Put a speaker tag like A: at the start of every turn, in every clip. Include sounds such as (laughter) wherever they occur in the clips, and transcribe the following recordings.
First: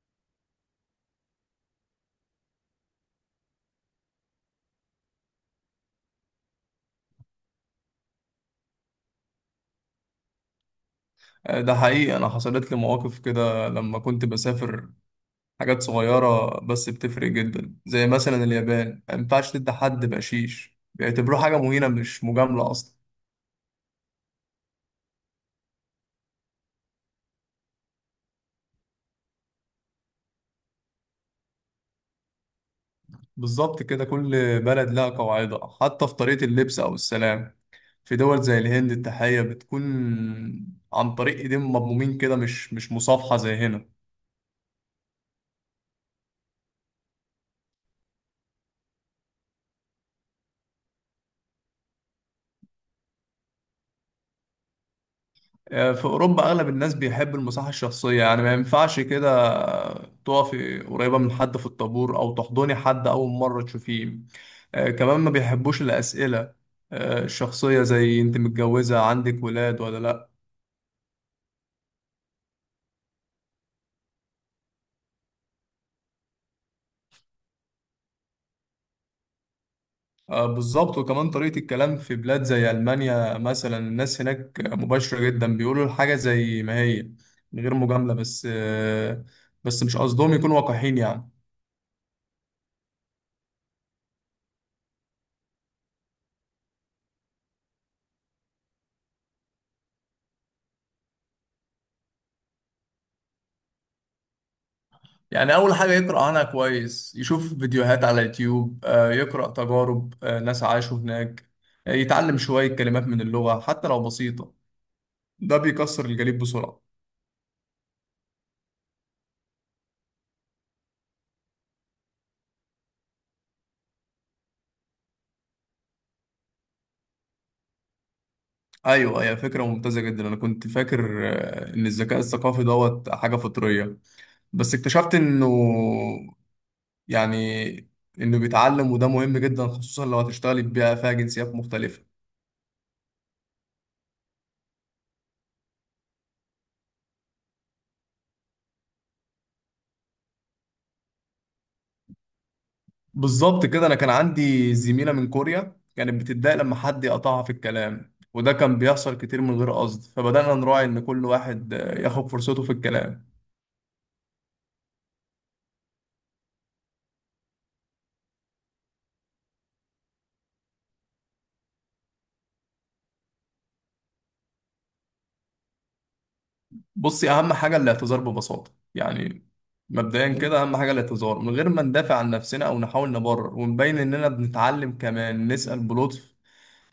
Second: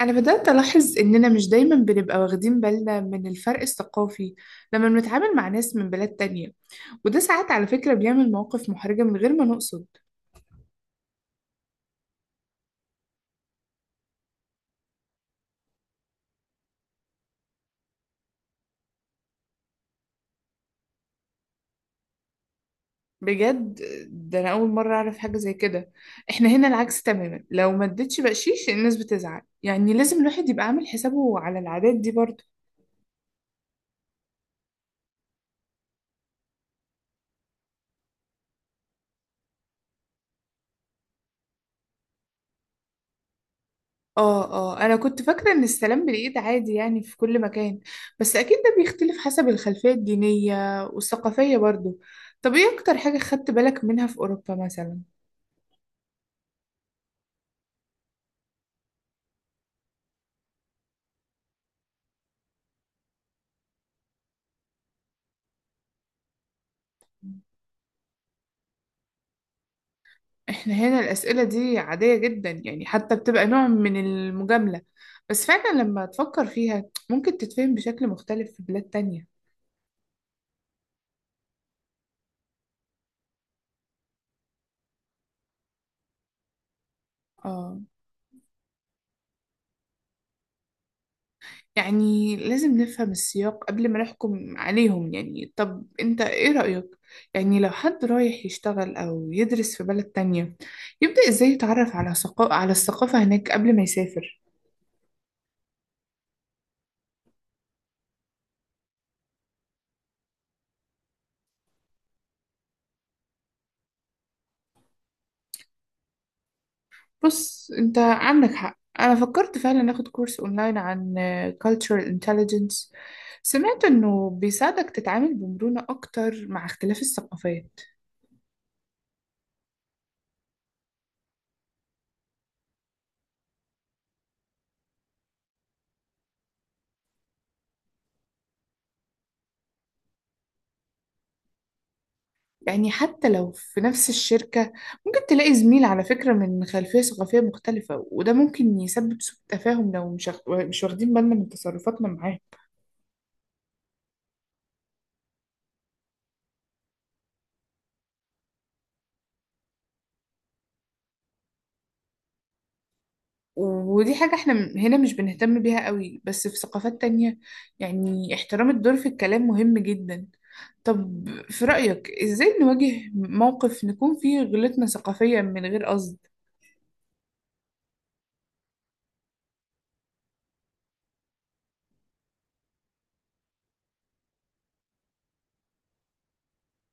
A: أنا بدأت ألاحظ إننا مش دايما بنبقى واخدين بالنا من الفرق الثقافي لما بنتعامل مع ناس من بلاد تانية، وده ساعات على فكرة بيعمل مواقف محرجة من غير ما نقصد.
B: ده حقيقي، أنا حصلت لي مواقف كده لما كنت بسافر. حاجات صغيرة بس بتفرق جدا، زي مثلا اليابان ما ينفعش تدي حد بقشيش، بيعتبروه حاجة مهينة مش مجاملة أصلا.
A: بجد؟ ده أنا أول مرة أعرف حاجة زي كده. إحنا هنا العكس تماما، لو ما اديتش بقشيش الناس بتزعل، يعني لازم الواحد يبقى عامل حسابه على العادات دي برضه.
B: بالظبط كده، كل بلد لها قواعدها حتى في طريقة اللبس أو السلام. في دول زي الهند التحية بتكون عن طريق إيدين مضمومين كده، مش مصافحة زي هنا.
A: اه انا كنت فاكره ان السلام بالايد عادي يعني في كل مكان، بس اكيد ده بيختلف حسب الخلفيه الدينيه والثقافيه برضو. طب ايه اكتر حاجه خدت بالك منها في اوروبا مثلا؟
B: في أوروبا أغلب الناس بيحب المساحة الشخصية، يعني ما ينفعش كده تقفي قريبة من حد في الطابور أو تحضني حد أول مرة تشوفيه. كمان ما بيحبوش الأسئلة الشخصية، زي أنت متجوزة، عندك ولاد ولا لأ.
A: احنا هنا الاسئله دي عاديه جدا، يعني حتى بتبقى نوع من المجامله، بس فعلا لما تفكر فيها ممكن تتفهم بشكل مختلف في بلاد تانية.
B: بالظبط. وكمان طريقة الكلام في بلاد زي ألمانيا مثلا، الناس هناك مباشرة جدا، بيقولوا الحاجة زي ما هي من غير
A: اه.
B: مجاملة، بس مش قصدهم يكونوا وقاحين يعني.
A: يعني لازم نفهم السياق قبل ما نحكم عليهم. يعني طب انت ايه رأيك؟ يعني لو حد رايح يشتغل او يدرس في بلد تانية يبدأ ازاي يتعرف على على الثقافة هناك قبل ما يسافر؟
B: يعني أول حاجة يقرأ عنها كويس، يشوف فيديوهات على يوتيوب، يقرأ تجارب ناس عاشوا هناك، يتعلم شوية كلمات من اللغة حتى لو بسيطة. ده بيكسر الجليد بسرعة.
A: بص، انت عندك حق، انا فكرت فعلا اخد كورس اونلاين عن cultural intelligence. سمعت انه بيساعدك تتعامل بمرونة اكتر مع اختلاف الثقافات.
B: أيوة، هي فكرة ممتازة جدا. أنا كنت فاكر إن الذكاء الثقافي دوت حاجة فطرية، بس اكتشفت إنه، يعني، إنه بيتعلم، وده مهم جدا خصوصا لو هتشتغلي في بيئة فيها جنسيات مختلفة.
A: يعني حتى لو في نفس الشركة ممكن تلاقي زميل على فكرة من خلفية ثقافية مختلفة، وده ممكن يسبب سوء تفاهم لو مش واخدين بالنا من تصرفاتنا معاه.
B: بالظبط كده. انا كان عندي زميله من كوريا، كانت بتتضايق لما حد يقطعها في الكلام، وده كان بيحصل كتير من غير قصد، فبدانا نراعي ان كل واحد ياخد فرصته في الكلام.
A: ودي حاجة احنا هنا مش بنهتم بيها قوي، بس في ثقافات تانية يعني احترام الدور في الكلام مهم جدا. طب في رأيك ازاي نواجه موقف نكون فيه غلطنا ثقافيا من غير قصد؟
B: بصي، اهم حاجه الاعتذار ببساطه يعني. مبدئيا كده، اهم حاجه الاعتذار من غير ما ندافع عن نفسنا او نحاول نبرر، ونبين اننا بنتعلم، كمان نسال بلطف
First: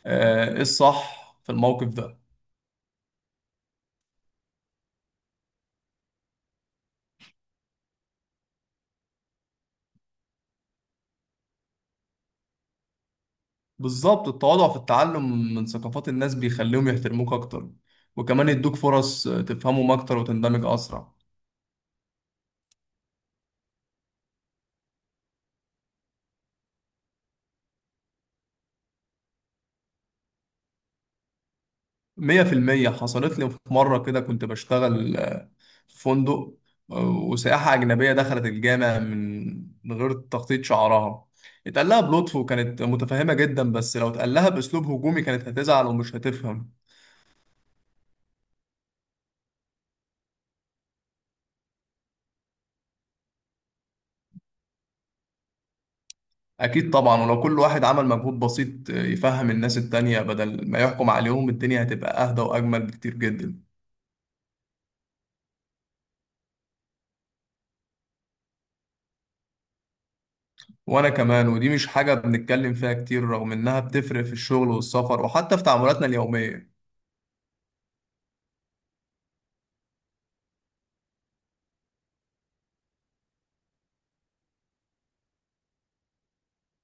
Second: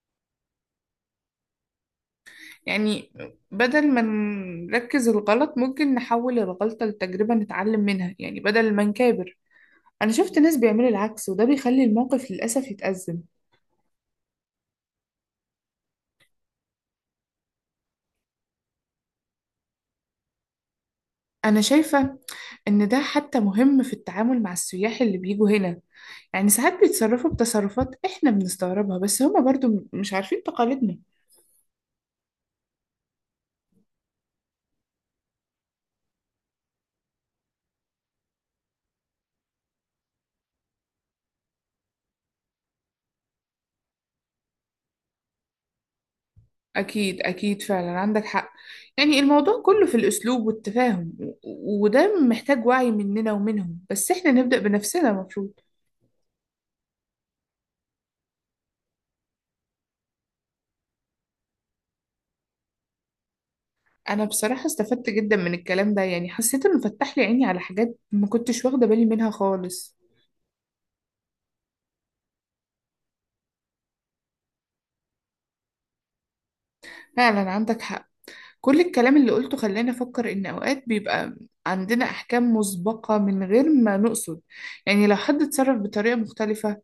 B: ايه الصح في الموقف ده.
A: يعني بدل ما نركز الغلط ممكن نحول الغلطة لتجربة نتعلم منها، يعني بدل ما نكابر. أنا شفت ناس بيعملوا العكس وده بيخلي الموقف للأسف يتأزم.
B: بالظبط، التواضع في التعلم من ثقافات الناس بيخليهم يحترموك اكتر، وكمان يدوك فرص تفهمهم اكتر وتندمج اسرع.
A: أنا شايفة إن ده حتى مهم في التعامل مع السياح اللي بيجوا هنا، يعني ساعات بيتصرفوا بتصرفات إحنا بنستغربها، بس هما برضو مش عارفين تقاليدنا.
B: مية في المية. حصلت لي في مرة كده، كنت بشتغل في فندق، وسائحة أجنبية دخلت الجامع من غير تغطية شعرها. اتقال لها بلطف وكانت متفهمة جدا، بس لو اتقال لها بأسلوب هجومي كانت هتزعل ومش هتفهم.
A: أكيد أكيد، فعلا عندك حق. يعني الموضوع كله في الأسلوب والتفاهم وده محتاج وعي مننا ومنهم، بس إحنا نبدأ بنفسنا المفروض.
B: أكيد طبعا، ولو كل واحد عمل مجهود بسيط يفهم الناس التانية بدل ما يحكم عليهم، الدنيا هتبقى أهدى وأجمل بكتير جدا.
A: أنا بصراحة استفدت جدا من الكلام ده، يعني حسيت إنه فتح لي عيني على حاجات ما كنتش واخدة بالي منها خالص.
B: وأنا كمان، ودي مش حاجة بنتكلم فيها كتير رغم إنها بتفرق في الشغل والسفر وحتى في تعاملاتنا اليومية.
A: فعلا عندك حق، كل الكلام اللي قلته خلاني أفكر إن أوقات بيبقى عندنا أحكام مسبقة من غير ما نقصد. يعني لو حد اتصرف بطريقة مختلفة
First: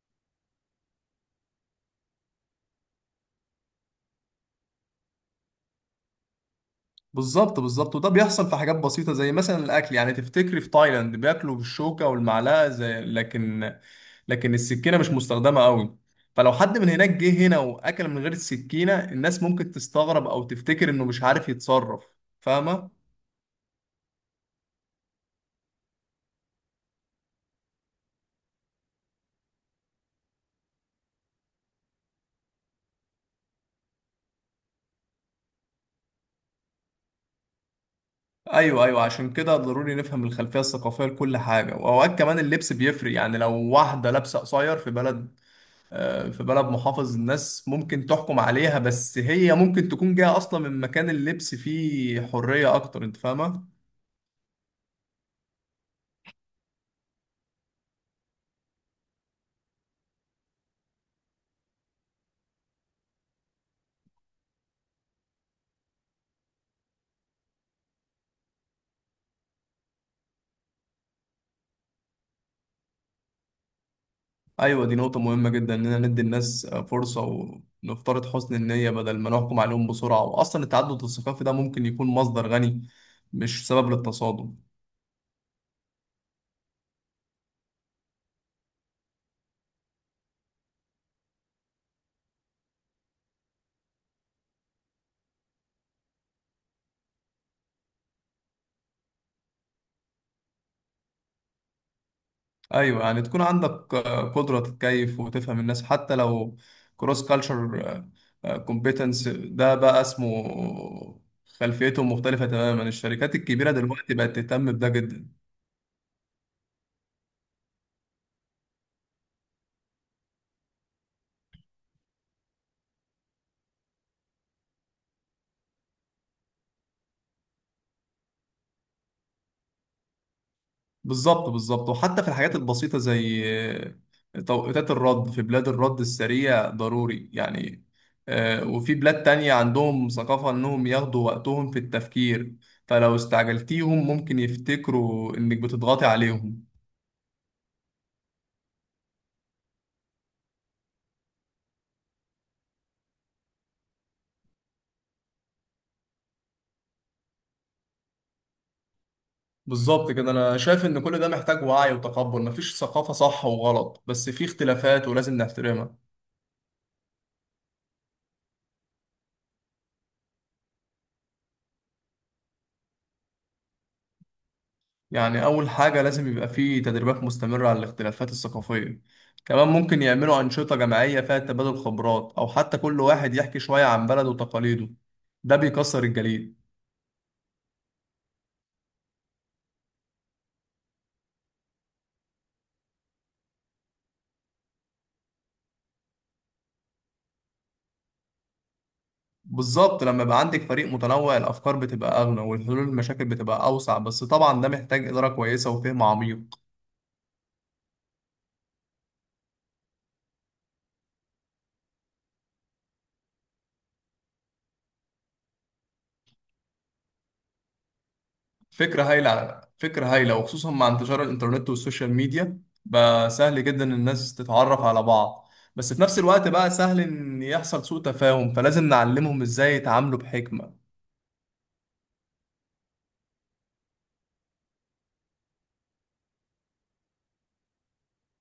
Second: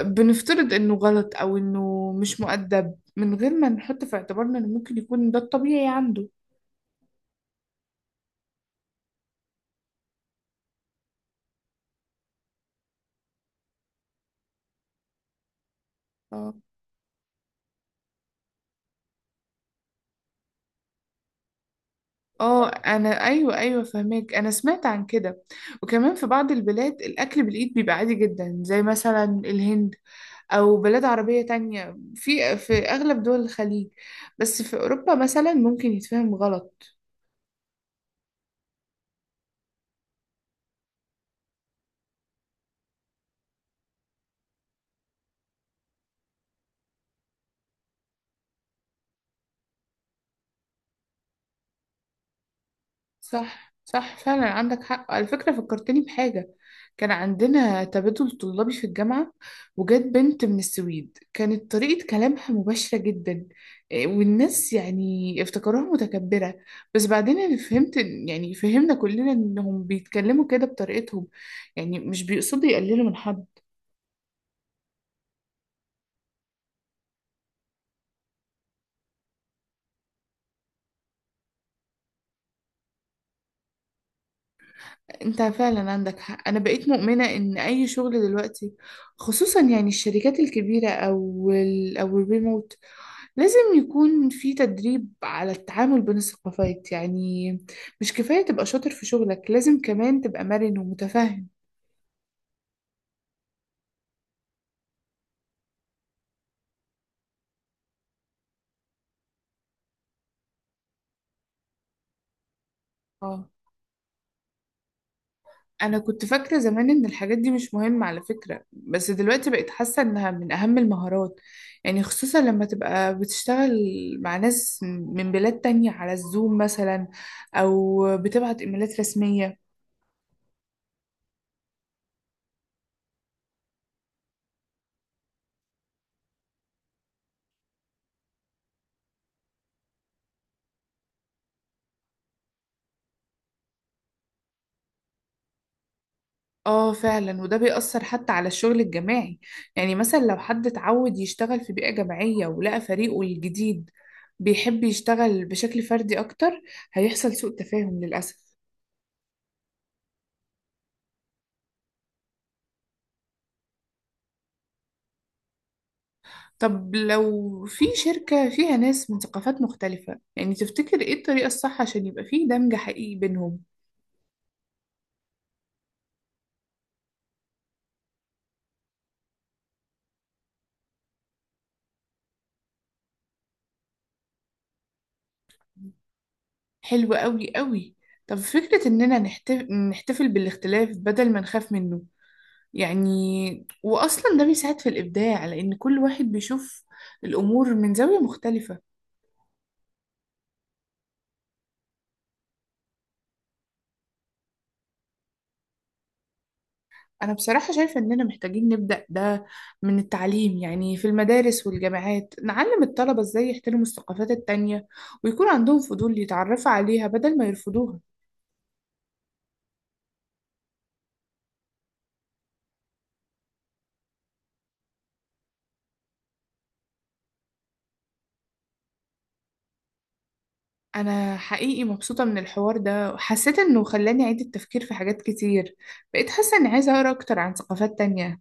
A: بنفترض إنه غلط أو إنه مش مؤدب، من غير ما نحط في اعتبارنا إن ممكن يكون ده الطبيعي عنده.
B: بالظبط بالظبط، وده بيحصل في حاجات بسيطة زي مثلا الأكل. يعني تفتكري في تايلاند بياكلوا بالشوكة والمعلقة زي، لكن السكينة مش مستخدمة قوي. فلو
A: اه.
B: حد من هناك جه هنا وأكل من غير السكينة، الناس ممكن تستغرب أو تفتكر إنه مش عارف يتصرف.
A: آه
B: فاهمة؟
A: أنا أيوة أيوة فهماك، أنا سمعت عن كده. وكمان في بعض البلاد الأكل بالإيد بيبقى عادي جدا، زي مثلا الهند او بلاد عربية تانية في اغلب دول الخليج، بس في اوروبا مثلا ممكن يتفهم غلط.
B: أيوه أيوه، عشان كده ضروري نفهم الخلفية الثقافية لكل حاجة. وأوقات كمان اللبس بيفرق، يعني لو واحدة لابسة قصير في بلد، في بلد محافظ، الناس ممكن تحكم عليها، بس هي ممكن تكون جاية أصلا من مكان اللبس فيه حرية أكتر. أنت
A: صح
B: فاهمة؟
A: صح فعلا عندك حق. على فكرة فكرتني بحاجة، كان عندنا تبادل طلابي في الجامعة وجات بنت من السويد كانت طريقة كلامها مباشرة جدا، إيه، والناس يعني افتكروها متكبرة، بس بعدين أنا فهمت يعني فهمنا كلنا إنهم بيتكلموا كده بطريقتهم، يعني مش بيقصدوا يقللوا من حد.
B: أيوة، دي نقطة مهمة جدا، إننا ندي الناس فرصة ونفترض حسن النية بدل ما نحكم عليهم بسرعة. وأصلا التعدد الثقافي ده ممكن يكون مصدر غني، مش سبب للتصادم.
A: أنت فعلا عندك حق، أنا بقيت مؤمنة إن أي شغل دلوقتي، خصوصا يعني الشركات الكبيرة أو ال أو الريموت، لازم يكون في تدريب على التعامل بين الثقافات، يعني مش كفاية تبقى شاطر في شغلك، لازم كمان تبقى مرن ومتفهم.
B: ايوه، يعني تكون عندك قدره تتكيف وتفهم الناس حتى لو، كروس كالتشر كومبيتنس ده بقى اسمه، خلفيتهم مختلفه تماما. الشركات
A: اه.
B: الكبيره دلوقتي بقت تهتم بده جدا.
A: أنا كنت فاكرة زمان إن الحاجات دي مش مهمة على فكرة، بس دلوقتي بقيت حاسة إنها من أهم المهارات، يعني خصوصا لما تبقى بتشتغل مع ناس من بلاد تانية على الزوم مثلا، أو بتبعت إيميلات رسمية.
B: بالظبط بالظبط، وحتى في الحاجات البسيطه زي توقيتات الرد. في بلاد الرد السريع ضروري يعني، وفي بلاد تانية عندهم ثقافة إنهم ياخدوا وقتهم في التفكير، فلو استعجلتيهم ممكن يفتكروا إنك بتضغطي عليهم.
A: اه فعلا، وده بيأثر حتى على الشغل الجماعي، يعني مثلا لو حد اتعود يشتغل في بيئة جماعية ولقى فريقه الجديد بيحب يشتغل بشكل فردي أكتر، هيحصل سوء تفاهم للأسف.
B: بالظبط كده. انا شايف ان كل ده محتاج وعي وتقبل. مفيش ثقافة صح وغلط، بس في اختلافات ولازم نحترمها.
A: طب لو في شركة فيها ناس من ثقافات مختلفة، يعني تفتكر ايه الطريقة الصح عشان يبقى فيه دمج حقيقي بينهم؟
B: يعني اول حاجة لازم يبقى في تدريبات مستمرة على الاختلافات الثقافية. كمان ممكن يعملوا أنشطة جماعية فيها تبادل خبرات، او حتى كل واحد يحكي شوية عن بلده وتقاليده. ده بيكسر الجليد.
A: حلو قوي قوي. طب فكرة إننا نحتفل بالاختلاف بدل ما نخاف منه، يعني واصلا ده بيساعد في الابداع، لان كل واحد بيشوف الامور من زاويه مختلفه.
B: بالظبط، لما يبقى عندك فريق متنوع الافكار بتبقى اغنى، والحلول المشاكل بتبقى اوسع، بس طبعا ده محتاج إدارة كويسة وفهم عميق.
A: انا بصراحه شايفه اننا محتاجين نبدا ده من التعليم، يعني في المدارس والجامعات نعلم الطلبه ازاي يحترموا الثقافات التانية ويكون عندهم فضول يتعرفوا عليها بدل ما يرفضوها.
B: فكرة هايلة، فكرة هايلة، وخصوصا مع انتشار الإنترنت والسوشيال ميديا بقى سهل جدا إن الناس تتعرف على بعض، بس في نفس الوقت بقى سهل إن يحصل سوء تفاهم، فلازم نعلمهم إزاي يتعاملوا بحكمة.
A: انا حقيقي مبسوطه من الحوار ده، وحسيت انه خلاني اعيد التفكير في حاجات كتير، بقيت حاسه اني عايزه اقرا اكتر عن ثقافات تانية.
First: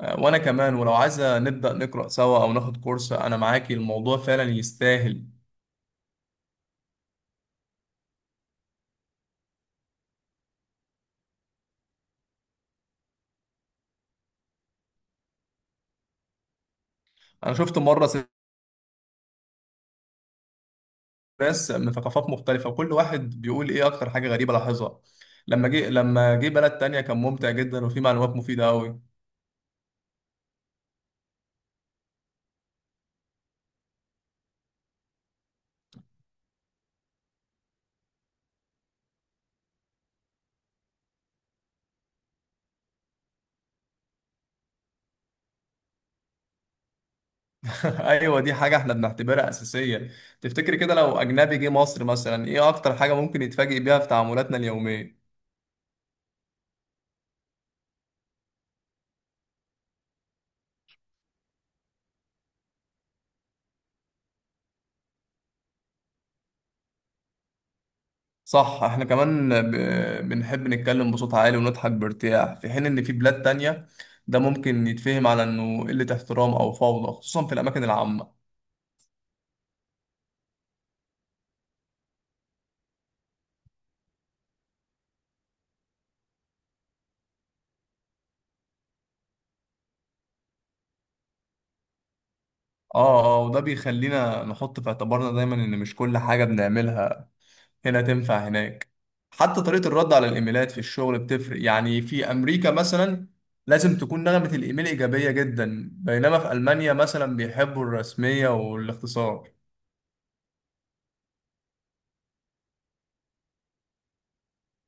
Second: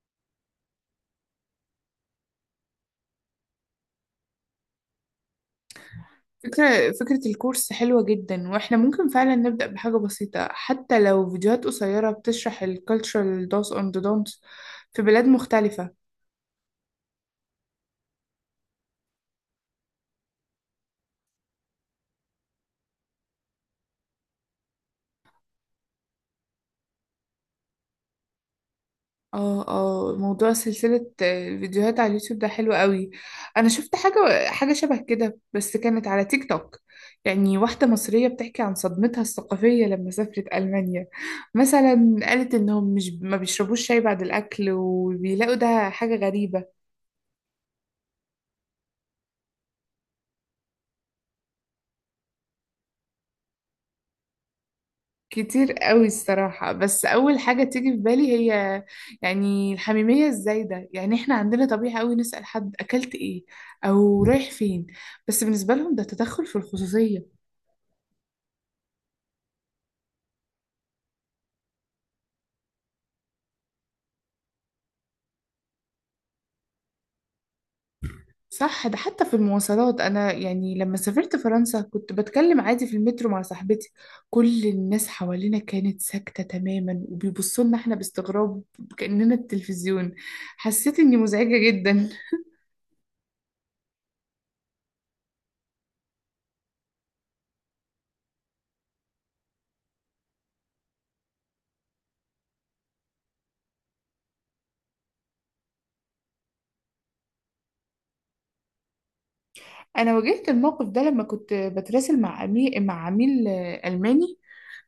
B: وأنا كمان. ولو عايزة نبدأ نقرأ سوا أو ناخد كورس، أنا معاكي، الموضوع فعلا يستاهل.
A: فكرة الكورس حلوة جدا، واحنا ممكن فعلا نبدأ بحاجة بسيطة حتى لو فيديوهات قصيرة بتشرح ال cultural do's and the don'ts في بلاد مختلفة.
B: أنا شفت مرة ناس من ثقافات مختلفة وكل واحد بيقول إيه أكتر حاجة غريبة لاحظها لما جه بلد تانية. كان ممتع جدا وفيه معلومات مفيدة أوي.
A: اه موضوع سلسلة الفيديوهات على اليوتيوب ده حلو قوي. انا شفت حاجة شبه كده بس كانت على تيك توك، يعني واحدة مصرية بتحكي عن صدمتها الثقافية لما سافرت ألمانيا، مثلا قالت إنهم مش ما بيشربوش شاي بعد الأكل وبيلاقوا ده حاجة غريبة.
B: (laughs) ايوه، دي حاجه احنا بنعتبرها اساسيه. تفتكر كده لو اجنبي جه مصر مثلا، ايه اكتر حاجه ممكن يتفاجئ بيها في تعاملاتنا اليوميه؟
A: كتير قوي الصراحة، بس أول حاجة تيجي في بالي هي يعني الحميمية الزايدة، يعني إحنا عندنا طبيعة قوي نسأل حد أكلت إيه أو رايح فين، بس بالنسبة لهم ده تدخل في الخصوصية.
B: صح، احنا كمان بنحب نتكلم بصوت عالي ونضحك بارتياح، في حين ان في بلاد تانية ده ممكن يتفهم على انه قله احترام او فوضى، خصوصا في الاماكن العامه.
A: صح، ده حتى في المواصلات، أنا يعني لما سافرت فرنسا كنت بتكلم عادي في المترو مع صاحبتي، كل الناس حوالينا كانت ساكتة تماما وبيبصوا لنا إحنا باستغراب، كأننا التلفزيون، حسيت إني مزعجة جدا.
B: اه اه، وده بيخلينا نحط في اعتبارنا دايما ان مش كل حاجه بنعملها هنا تنفع هناك. حتى طريقة الرد على الإيميلات في الشغل بتفرق. يعني في أمريكا مثلا لازم تكون نغمة الإيميل إيجابية جدا، بينما في ألمانيا مثلا بيحبوا الرسمية والاختصار.
A: انا واجهت الموقف ده لما كنت بتراسل مع عميل مع عميل الماني،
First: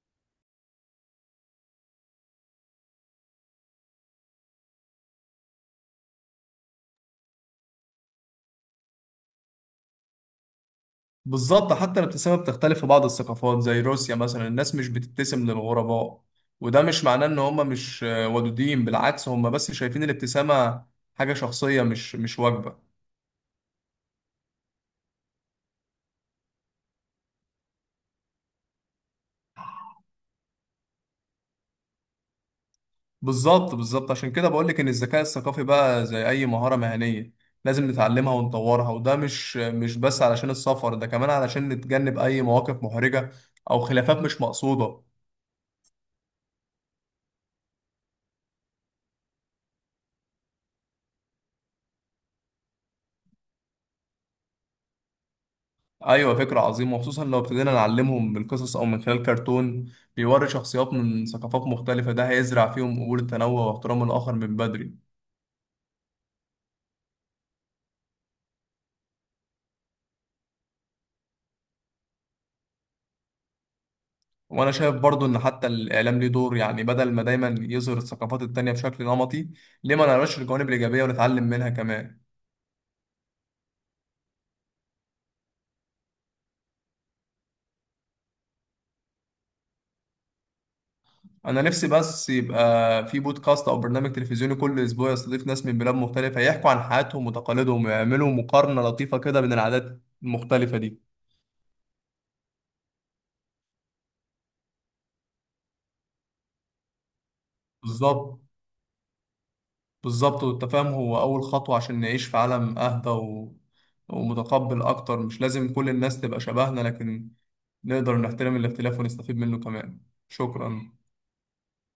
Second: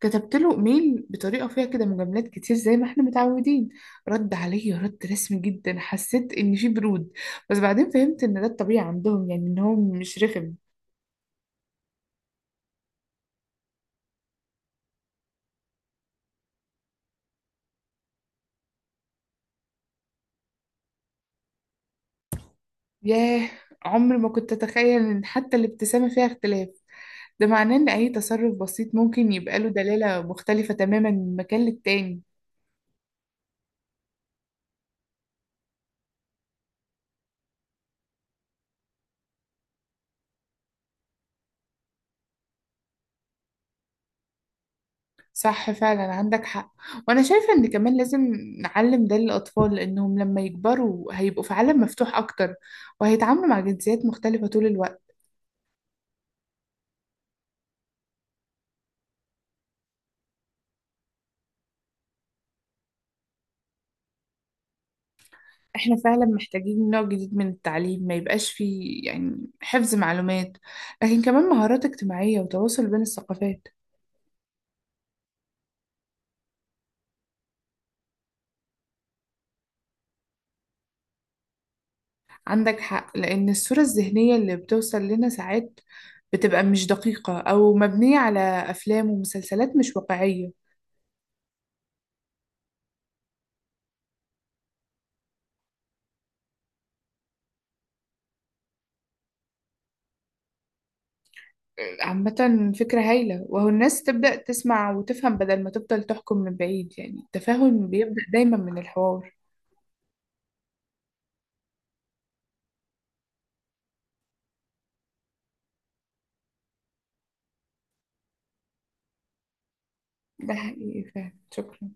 A: كتبت له ايميل بطريقه فيها كده مجاملات كتير زي ما احنا متعودين، رد عليا رد رسمي جدا، حسيت ان في برود، بس بعدين فهمت ان ده الطبيعي عندهم، يعني ان هو مش رخم.
B: بالظبط، حتى الابتسامة بتختلف في بعض الثقافات زي روسيا مثلا، الناس مش بتبتسم للغرباء، وده مش معناه إن هم مش ودودين، بالعكس هم بس شايفين الابتسامة حاجة شخصية، مش واجبة.
A: ياه، عمري ما كنت اتخيل ان حتى الابتسامه فيها اختلاف، ده معناه ان اي تصرف بسيط ممكن يبقى له دلاله مختلفه تماما من مكان للتاني.
B: بالظبط بالظبط، عشان كده بقولك إن الذكاء الثقافي بقى زي أي مهارة مهنية لازم نتعلمها ونطورها، وده مش بس علشان السفر، ده كمان علشان نتجنب أي مواقف محرجة أو خلافات مش مقصودة.
A: صح فعلا عندك حق، وانا شايفة ان كمان لازم نعلم ده للاطفال، لانهم لما يكبروا هيبقوا في عالم مفتوح اكتر وهيتعاملوا مع جنسيات مختلفة طول الوقت.
B: أيوة، فكرة عظيمة، وخصوصا لو ابتدينا نعلمهم بالقصص أو من خلال كرتون بيوري شخصيات من ثقافات مختلفة، ده هيزرع فيهم قبول التنوع واحترام الآخر من بدري.
A: احنا فعلا محتاجين نوع جديد من التعليم ما يبقاش فيه يعني حفظ معلومات، لكن كمان مهارات اجتماعية وتواصل بين الثقافات.
B: وأنا شايف برضو إن حتى الإعلام ليه دور، يعني بدل ما دايما يظهر الثقافات التانية بشكل نمطي، ليه ما نقراش الجوانب الإيجابية ونتعلم منها كمان.
A: عندك حق، لان الصورة الذهنية اللي بتوصل لنا ساعات بتبقى مش دقيقة او مبنية على افلام ومسلسلات مش واقعية.
B: انا نفسي بس يبقى في بودكاست او برنامج تلفزيوني كل اسبوع يستضيف ناس من بلاد مختلفة، يحكوا عن حياتهم وتقاليدهم، ويعملوا مقارنة لطيفة كده بين العادات المختلفة دي.
A: عامة فكرة هايلة، وهو الناس تبدأ تسمع وتفهم بدل ما تفضل تحكم من بعيد، يعني التفاهم بيبدأ
B: بالظبط
A: دايما من الحوار.
B: بالظبط، والتفاهم هو اول خطوة عشان نعيش في عالم اهدى ومتقبل اكتر. مش لازم كل الناس تبقى شبهنا، لكن نقدر نحترم الاختلاف ونستفيد منه كمان.
A: ده
B: شكرا.
A: حقيقي، فعلا شكرا.